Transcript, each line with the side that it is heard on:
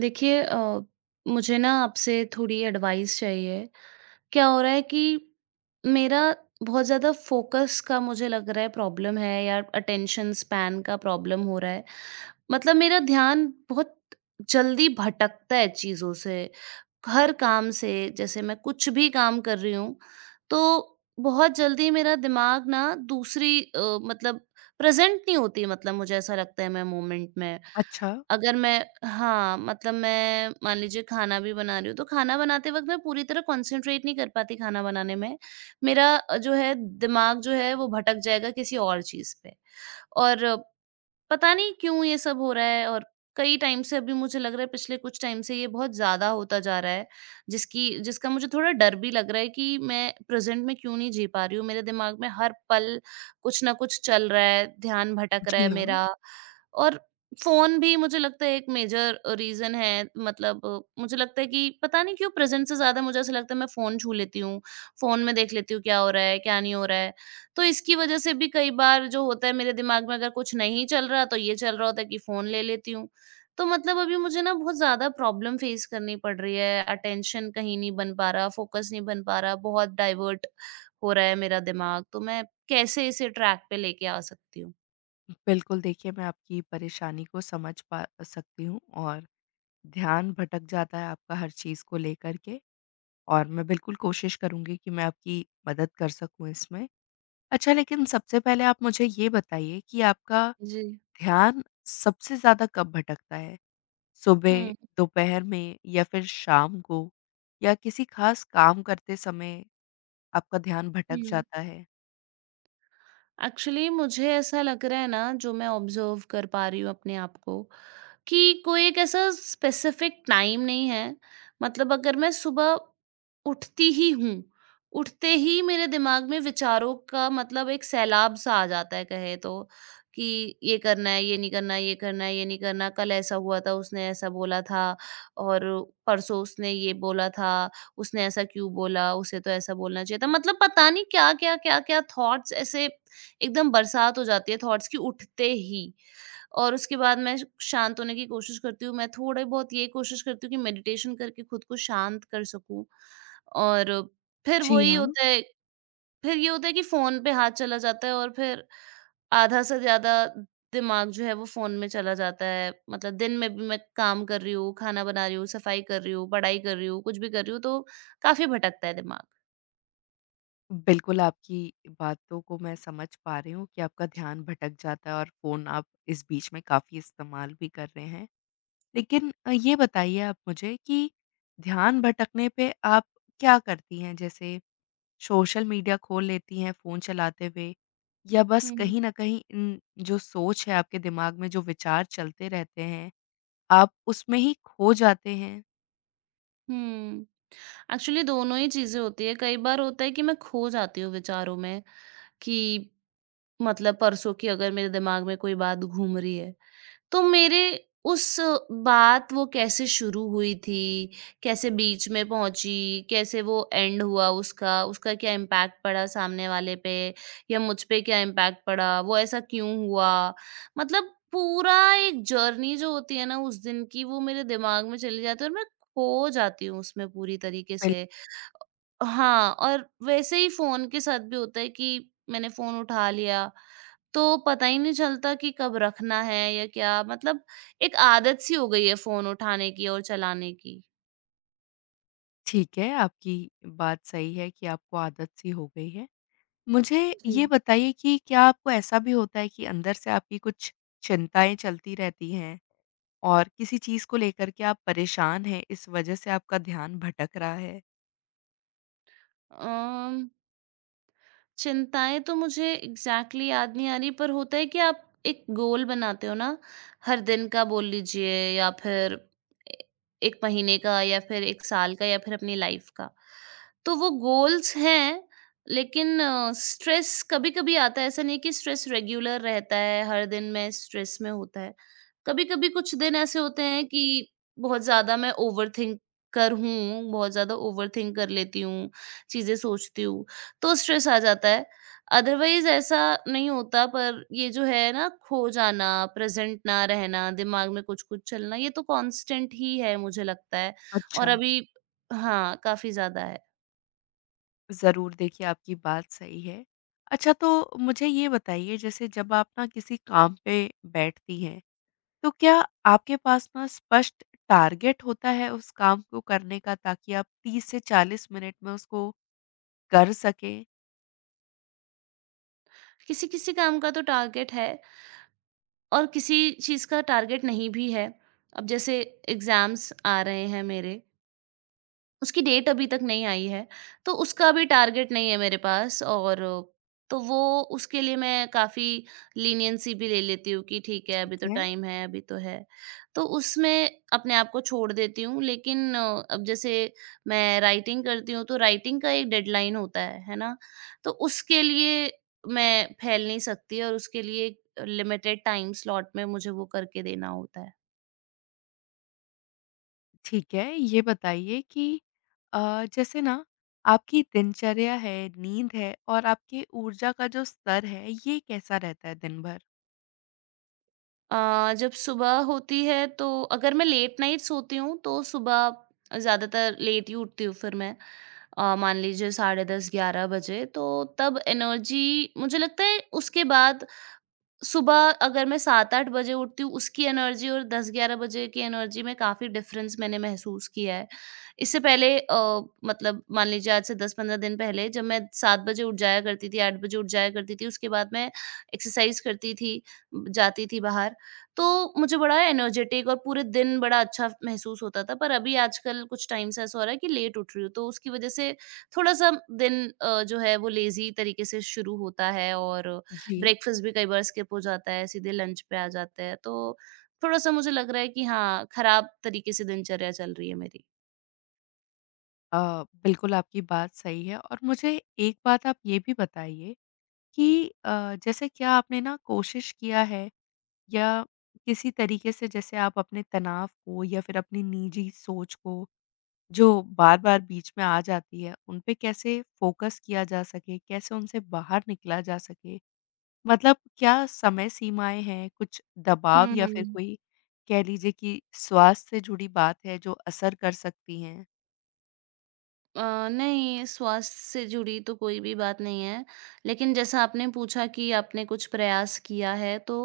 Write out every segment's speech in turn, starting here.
right: देखिए मुझे ना आपसे थोड़ी एडवाइस चाहिए। क्या हो रहा है कि मेरा बहुत ज़्यादा फ़ोकस का मुझे लग रहा है प्रॉब्लम है या अटेंशन स्पैन का प्रॉब्लम हो रहा है। मतलब मेरा ध्यान बहुत जल्दी भटकता है चीज़ों से, हर काम से। जैसे मैं कुछ भी काम कर रही हूँ, तो बहुत जल्दी मेरा दिमाग ना मतलब प्रेज़ेंट नहीं होती, मतलब मुझे ऐसा लगता है मैं मोमेंट में।
left: अच्छा।
right: अगर मैं हाँ, मतलब मैं मान लीजिए खाना भी बना रही हूँ, तो खाना बनाते वक़्त मैं पूरी तरह कॉन्सन्ट्रेट नहीं कर पाती खाना बनाने में। मेरा जो है दिमाग जो है वो भटक जाएगा किसी और चीज़ पे। और पता नहीं क्यों ये सब हो रहा है। और कई टाइम से अभी मुझे लग रहा है, पिछले कुछ टाइम से ये बहुत ज़्यादा होता जा रहा है, जिसकी जिसका मुझे थोड़ा डर भी लग रहा है कि मैं प्रेज़ेंट में क्यों नहीं जी पा रही हूँ। मेरे दिमाग में हर पल कुछ न कुछ चल रहा है, ध्यान भटक रहा है
left: जी हाँ।
right: मेरा। और फ़ोन भी मुझे लगता है एक मेजर रीज़न है। मतलब मुझे लगता है कि पता नहीं क्यों प्रेज़ेंट से ज़्यादा मुझे ऐसा लगता है मैं फ़ोन छू लेती हूँ, फ़ोन में देख लेती हूँ क्या हो रहा है, क्या नहीं हो रहा है। तो इसकी वजह से भी कई बार जो होता है मेरे दिमाग में अगर कुछ नहीं चल रहा तो ये चल रहा होता है कि फ़ोन ले लेती हूँ। तो मतलब अभी मुझे ना बहुत ज़्यादा प्रॉब्लम फ़ेस करनी पड़ रही है, अटेंशन कहीं नहीं बन पा रहा, फ़ोकस नहीं बन पा रहा, बहुत डाइवर्ट हो रहा है मेरा दिमाग। तो मैं कैसे इसे ट्रैक पे लेके आ सकती हूँ?
left: बिल्कुल, देखिए मैं आपकी परेशानी को समझ पा सकती हूँ और ध्यान भटक जाता है आपका हर चीज़ को लेकर के, और मैं बिल्कुल कोशिश करूँगी कि मैं आपकी मदद कर सकूँ इसमें। अच्छा, लेकिन सबसे पहले आप मुझे ये बताइए कि आपका
right: जी।
left: ध्यान सबसे ज़्यादा कब भटकता है? सुबह,
right: हुँ,
left: दोपहर में या फिर शाम को? या किसी ख़ास काम करते समय आपका ध्यान भटक
right: हुँ।
left: जाता है?
right: एक्चुअली मुझे ऐसा लग रहा है ना जो मैं ऑब्ज़र्व कर पा रही हूँ अपने आप को, कि कोई एक ऐसा स्पेसिफिक टाइम नहीं है। मतलब अगर मैं सुबह उठती ही हूँ, उठते ही मेरे दिमाग में विचारों का मतलब एक सैलाब सा आ जाता है कहे तो, कि ये करना है, ये नहीं करना, ये करना है, ये नहीं करना, कल ऐसा हुआ था, उसने ऐसा बोला था, और परसों उसने ये बोला था, उसने ऐसा क्यों बोला, उसे तो ऐसा बोलना चाहिए था। मतलब पता नहीं क्या क्या क्या क्या थॉट्स ऐसे एकदम बरसात हो जाती है थॉट्स की उठते ही। और उसके बाद मैं श शांत होने की कोशिश करती हूँ। मैं थोड़े बहुत ये कोशिश करती हूँ कि मेडिटेशन करके खुद को शांत कर सकूँ। और फिर
left: जी
right: वही
left: हाँ।
right: होता है। फिर ये होता है कि फ़ोन पे हाथ चला जाता है और फिर आधा से ज़्यादा दिमाग जो है वो फ़ोन में चला जाता है। मतलब दिन में भी मैं काम कर रही हूँ, खाना बना रही हूँ, सफाई कर रही हूँ, पढ़ाई कर रही हूँ, कुछ भी कर रही हूँ, तो काफ़ी भटकता है दिमाग।
left: बिल्कुल, आपकी बातों को मैं समझ पा रही हूँ कि आपका ध्यान भटक जाता है और फ़ोन आप इस बीच में काफ़ी इस्तेमाल भी कर रहे हैं। लेकिन ये बताइए आप मुझे कि ध्यान भटकने पे आप क्या करती हैं? जैसे सोशल मीडिया खोल लेती हैं फ़ोन चलाते हुए, या बस
right: हुँ।
left: कहीं न कहीं इन जो सोच है आपके दिमाग में, जो विचार चलते रहते हैं, आप उसमें ही खो जाते हैं?
right: हुँ। एक्चुअली दोनों ही चीज़ें होती हैं। कई बार होता है कि मैं खो जाती हूँ विचारों में, कि मतलब परसों की अगर मेरे दिमाग में कोई बात घूम रही है, तो मेरे उस बात वो कैसे शुरू हुई थी, कैसे बीच में पहुँची, कैसे वो एंड हुआ उसका, उसका क्या इम्पैक्ट पड़ा सामने वाले पे या मुझ पे क्या इम्पैक्ट पड़ा, वो ऐसा क्यों हुआ? मतलब पूरा एक जर्नी जो होती है ना उस दिन की वो मेरे दिमाग में चली जाती है और मैं खो जाती हूँ उसमें पूरी तरीके
left: बिल
right: से। हाँ, और वैसे ही फ़ोन के साथ भी होता है कि मैंने फ़ोन उठा लिया तो पता ही नहीं चलता कि कब रखना है या क्या, मतलब एक आदत सी हो गई है फ़ोन उठाने की और चलाने की।
left: ठीक है, आपकी बात सही है कि आपको आदत सी हो गई है। मुझे
right: जी।
left: ये बताइए कि क्या आपको ऐसा भी होता है कि अंदर से आपकी कुछ चिंताएँ चलती रहती हैं और किसी चीज़ को लेकर के आप परेशान हैं, इस वजह से आपका ध्यान भटक रहा है?
right: अम, चिंताएँ तो मुझे एग्ज़ैक्टली याद नहीं आ रही, पर होता है कि आप एक गोल बनाते हो ना, हर दिन का बोल लीजिए, या फिर ए 1 महीने का या फिर 1 साल का या फिर अपनी लाइफ़ का। तो वो गोल्स हैं, लेकिन स्ट्रेस कभी-कभी आता है, ऐसा नहीं है कि स्ट्रेस रेगुलर रहता है, हर दिन मैं स्ट्रेस में होता है। कभी-कभी कुछ दिन ऐसे होते हैं कि बहुत ज़्यादा मैं ओवरथिंकर हूँ, बहुत ज़्यादा ओवरथिंक कर लेती हूँ, चीज़ें सोचती हूँ। तो स्ट्रेस आ जाता है। अदरवाइज़ ऐसा नहीं होता, पर ये जो है ना खो जाना, प्रेज़ेंट ना रहना, दिमाग में कुछ-कुछ चलना, ये तो कॉन्स्टेंट ही है मुझे लगता है। और
left: अच्छा।
right: अभी हाँ, काफ़ी ज़्यादा है।
left: ज़रूर, देखिए आपकी बात सही है। अच्छा, तो मुझे ये बताइए, जैसे जब आप ना किसी काम पे बैठती हैं, तो क्या आपके पास ना स्पष्ट टारगेट होता है उस काम को करने का, ताकि आप 30 से 40 मिनट में उसको कर सकें?
right: किसी-किसी काम का तो टारगेट है और किसी चीज़ का टारगेट नहीं भी है। अब जैसे एग्ज़ाम्स आ रहे हैं मेरे, उसकी डेट अभी तक नहीं आई है, तो उसका भी टारगेट नहीं है मेरे पास। और तो वो उसके लिए मैं काफ़ी लीनिएंसी भी ले लेती हूँ कि ठीक है, अभी तो टाइम है, अभी तो है। तो उसमें अपने आप को छोड़ देती हूँ, लेकिन अब जैसे मैं राइटिंग करती हूँ, तो राइटिंग का एक डेडलाइन होता है ना? तो उसके लिए मैं फैल नहीं सकती और उसके लिए एक लिमिटेड टाइम स्लॉट में मुझे वो करके देना होता है।
left: ठीक है, ये बताइए कि जैसे ना आपकी दिनचर्या है, नींद है और आपकी ऊर्जा का जो स्तर है, ये कैसा रहता है दिन भर?
right: जब सुबह होती है तो अगर मैं लेट नाइट सोती हूँ तो सुबह ज़्यादातर लेट ही उठती हूँ, फिर मैं मान लीजिए साढ़े 10 11 बजे, तो तब एनर्जी मुझे लगता है उसके बाद। सुबह अगर मैं 7-8 बजे उठती हूँ, उसकी एनर्जी और 10-11 बजे की एनर्जी में काफ़ी डिफ़रेंस मैंने महसूस किया है। इससे पहले मतलब मान लीजिए आज से 10-15 दिन पहले जब मैं 7 बजे उठ जाया करती थी, 8 बजे उठ जाया करती थी, उसके बाद मैं एक्सरसाइज़ करती थी, जाती थी बाहर, तो मुझे बड़ा एनर्जेटिक और पूरे दिन बड़ा अच्छा महसूस होता था। पर अभी आजकल कुछ टाइम से ऐसा हो रहा है कि लेट उठ रही हूँ, तो उसकी वजह से थोड़ा-सा दिन जो है वो लेज़ी तरीके से शुरू होता है, और
left: जी।
right: ब्रेकफास्ट भी कई बार स्किप हो जाता है, सीधे लंच पे आ जाते हैं, तो थोड़ा-सा मुझे लग रहा है कि हाँ, खराब तरीके से दिनचर्या चल रही है मेरी।
left: अ, बिल्कुल आपकी बात सही है और मुझे एक बात आप ये भी बताइए कि जैसे क्या आपने ना कोशिश किया है या किसी तरीके से, जैसे आप अपने तनाव को या फिर अपनी निजी सोच को, जो बार-बार बीच में आ जाती है, उन पे कैसे फ़ोकस किया जा सके, कैसे उनसे बाहर निकला जा सके? मतलब क्या समय सीमाएँ हैं, कुछ दबाव या फिर
right: हुँ।
left: कोई, कह लीजिए कि स्वास्थ्य से जुड़ी बात है, जो असर कर सकती हैं?
right: अ, नहीं, स्वास्थ्य से जुड़ी तो कोई भी बात नहीं है, लेकिन जैसा आपने पूछा कि आपने कुछ प्रयास किया है, तो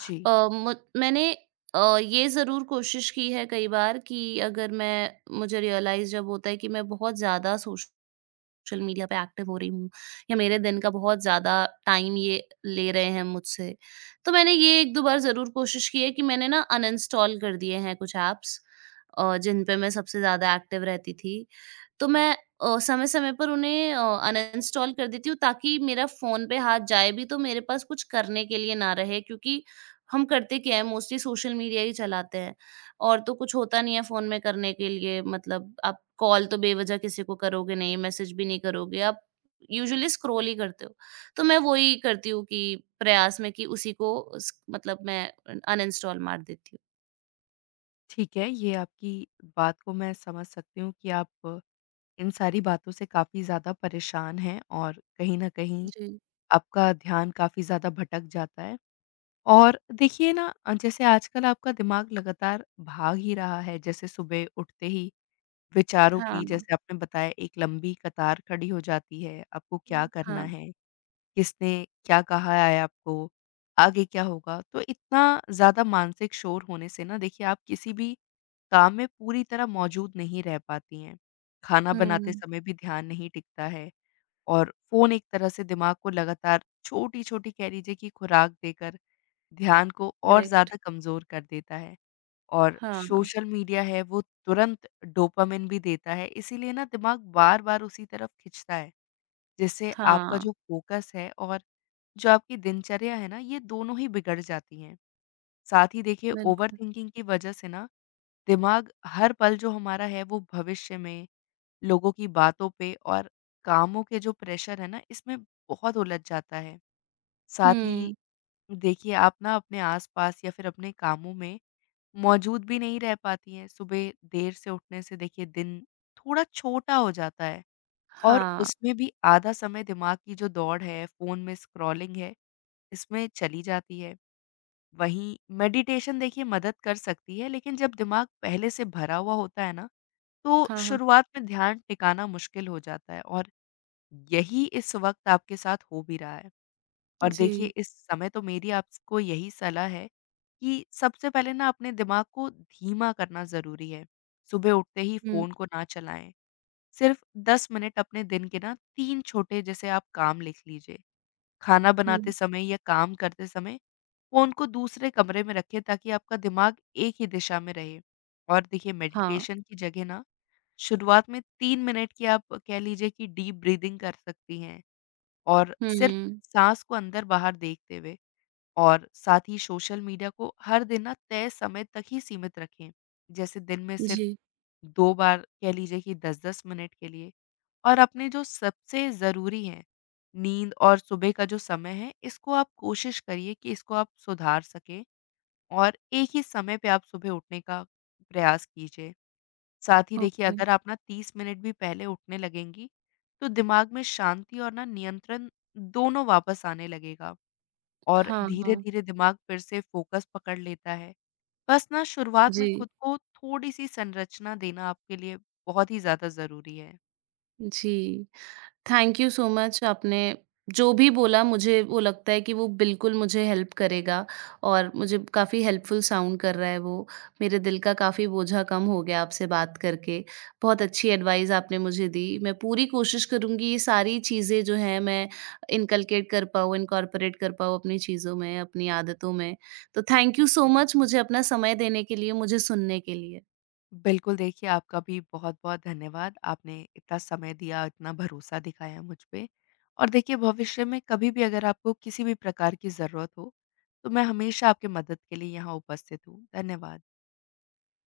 left: जी,
right: अ, मु मैंने ये ज़रूर कोशिश की है कई बार कि अगर मैं मुझे रियलाइज़ जब होता है कि मैं बहुत ज़्यादा सोच सोशल मीडिया पे एक्टिव हो रही हूँ या मेरे दिन का बहुत ज़्यादा टाइम ये ले रहे हैं मुझसे। तो मैंने ये 1-2 बार ज़रूर कोशिश की है कि मैंने ना अनइंस्टॉल कर दिए हैं कुछ ऐप्स जिन पे मैं सबसे ज़्यादा एक्टिव रहती थी। तो मैं समय-समय पर उन्हें अनइंस्टॉल कर देती हूँ ताकि मेरा फ़ोन पे हाथ जाए भी तो मेरे पास कुछ करने के लिए ना रहे, क्योंकि हम करते क्या है मोस्टली सोशल मीडिया ही चलाते हैं। और तो कुछ होता नहीं है फ़ोन में करने के लिए, मतलब आप कॉल तो बेवज़ह किसी को करोगे नहीं, मैसेज भी नहीं करोगे, आप यूजुअली स्क्रॉल ही करते हो। तो मैं वो ही करती हूँ कि प्रयास में कि उसी को उस मतलब मैं अन अनइंस्टॉल मार देती हूँ।
left: ठीक है। ये आपकी बात को मैं समझ सकती हूँ कि आप इन सारी बातों से काफ़ी ज़्यादा परेशान हैं और कहीं न कहीं
right: जी।
left: आपका ध्यान काफ़ी ज़्यादा भटक जाता है। और देखिए ना, जैसे आजकल आपका दिमाग लगातार भाग ही रहा है। जैसे सुबह उठते ही विचारों
right: हाँ,
left: की, जैसे आपने बताया, एक लंबी कतार खड़ी हो जाती है आपको क्या करना
right: हाँ।
left: है, किसने क्या कहा है आपको, आगे क्या होगा? तो इतना ज़्यादा मानसिक शोर होने से ना, देखिए आप किसी भी काम में पूरी तरह मौजूद नहीं रह पाती हैं। खाना बनाते
right: हुँ,
left: समय भी ध्यान नहीं टिकता है, और फ़ोन एक तरह से दिमाग को लगातार छोटी-छोटी, कह लीजिए कि, खुराक देकर ध्यान को और
right: करेक्ट।
left: ज़्यादा कमज़ोर कर देता है। और
right: हाँ,
left: सोशल मीडिया है वो तुरंत डोपामिन भी देता है, इसीलिए ना दिमाग बार-बार उसी तरफ खींचता है, जिससे आपका
right: हाँ।
left: जो फ़ोकस है और जो आपकी दिनचर्या है ना, ये दोनों ही बिगड़ जाती हैं। साथ ही देखिए,
right: बिल्कुल।
left: ओवरथिंकिंग की वजह से ना दिमाग हर पल जो हमारा है वो भविष्य में, लोगों की बातों पे और कामों के जो प्रेशर है ना, इसमें बहुत उलझ जाता है। साथ ही
right: हुँ,
left: देखिए, आप ना अपने आस-पास या फिर अपने कामों में मौजूद भी नहीं रह पाती हैं। सुबह देर से उठने से देखिए दिन थोड़ा छोटा हो जाता है, और
right: हाँ,
left: उसमें भी आधा समय दिमाग की जो दौड़ है, फ़ोन में स्क्रॉलिंग है, इसमें चली जाती है। वहीं मेडिटेशन, देखिए मदद कर सकती है, लेकिन जब दिमाग पहले से भरा हुआ होता है ना, तो
right: हाँ, हाँ।
left: शुरुआत में ध्यान टिकाना मुश्किल हो जाता है, और यही इस वक़्त आपके साथ हो भी रहा है। और
right: जी।
left: देखिए, इस समय तो मेरी आपको यही सलाह है कि सबसे पहले ना अपने दिमाग को धीमा करना ज़रूरी है। सुबह उठते ही
right: हुँ,
left: फ़ोन को ना चलाएँ। सिर्फ़ 10 मिनट अपने दिन के ना, 3 छोटे जैसे आप काम लिख लीजिए। खाना बनाते
right: हुँ,
left: समय या काम करते समय फ़ोन को दूसरे कमरे में रखें, ताकि आपका दिमाग एक ही दिशा में रहे। और देखिए,
right: हाँ।
left: मेडिटेशन की जगह ना शुरुआत में 3 मिनट की आप, कह लीजिए कि, डीप ब्रीथिंग कर सकती हैं, और सिर्फ़
right: हुँ,
left: साँस को अंदर-बाहर देखते हुए। और साथ ही सोशल मीडिया को हर दिन ना तय समय तक ही सीमित रखें। जैसे दिन में सिर्फ
right: जी,
left: 2 बार, कह लीजिए कि 10-10 मिनट के लिए। और अपने जो सबसे ज़रूरी हैं, नींद और सुबह का जो समय है, इसको आप कोशिश करिए कि इसको आप सुधार सकें, और एक ही समय पे आप सुबह उठने का प्रयास कीजिए। साथ ही देखिए,
right: ओके।
left: अगर आप ना 30 मिनट भी पहले उठने लगेंगी, तो दिमाग में शांति और ना नियंत्रण दोनों वापस आने लगेगा। और
right: हाँ, हाँ।
left: धीरे-धीरे दिमाग फिर से फ़ोकस पकड़ लेता है। बस ना शुरुआत में
right: जी,
left: खुद को थोड़ी-सी संरचना देना आपके लिए बहुत ही ज़्यादा ज़रूरी है।
right: जी। थैंक यू सो मच, आपने जो भी बोला मुझे वो लगता है कि वो बिल्कुल मुझे हेल्प करेगा, और मुझे काफ़ी हेल्पफुल साउंड कर रहा है वो। मेरे दिल का काफ़ी बोझा कम हो गया आपसे बात करके। बहुत अच्छी एडवाइस आपने मुझे दी। मैं पूरी कोशिश करूँगी ये सारी चीज़ें जो हैं मैं इनकलकेट कर पाऊँ, इनकॉर्पोरेट कर पाऊँ अपनी चीज़ों में, अपनी आदतों में। तो थैंक यू सो मच मुझे अपना समय देने के लिए, मुझे सुनने के लिए।
left: बिल्कुल, देखिए आपका भी बहुत-बहुत धन्यवाद। आपने इतना समय दिया, इतना भरोसा दिखाया मुझ पे, और देखिए भविष्य में कभी भी अगर आपको किसी भी प्रकार की ज़रूरत हो, तो मैं हमेशा आपकी मदद के लिए यहाँ उपस्थित हूँ। धन्यवाद।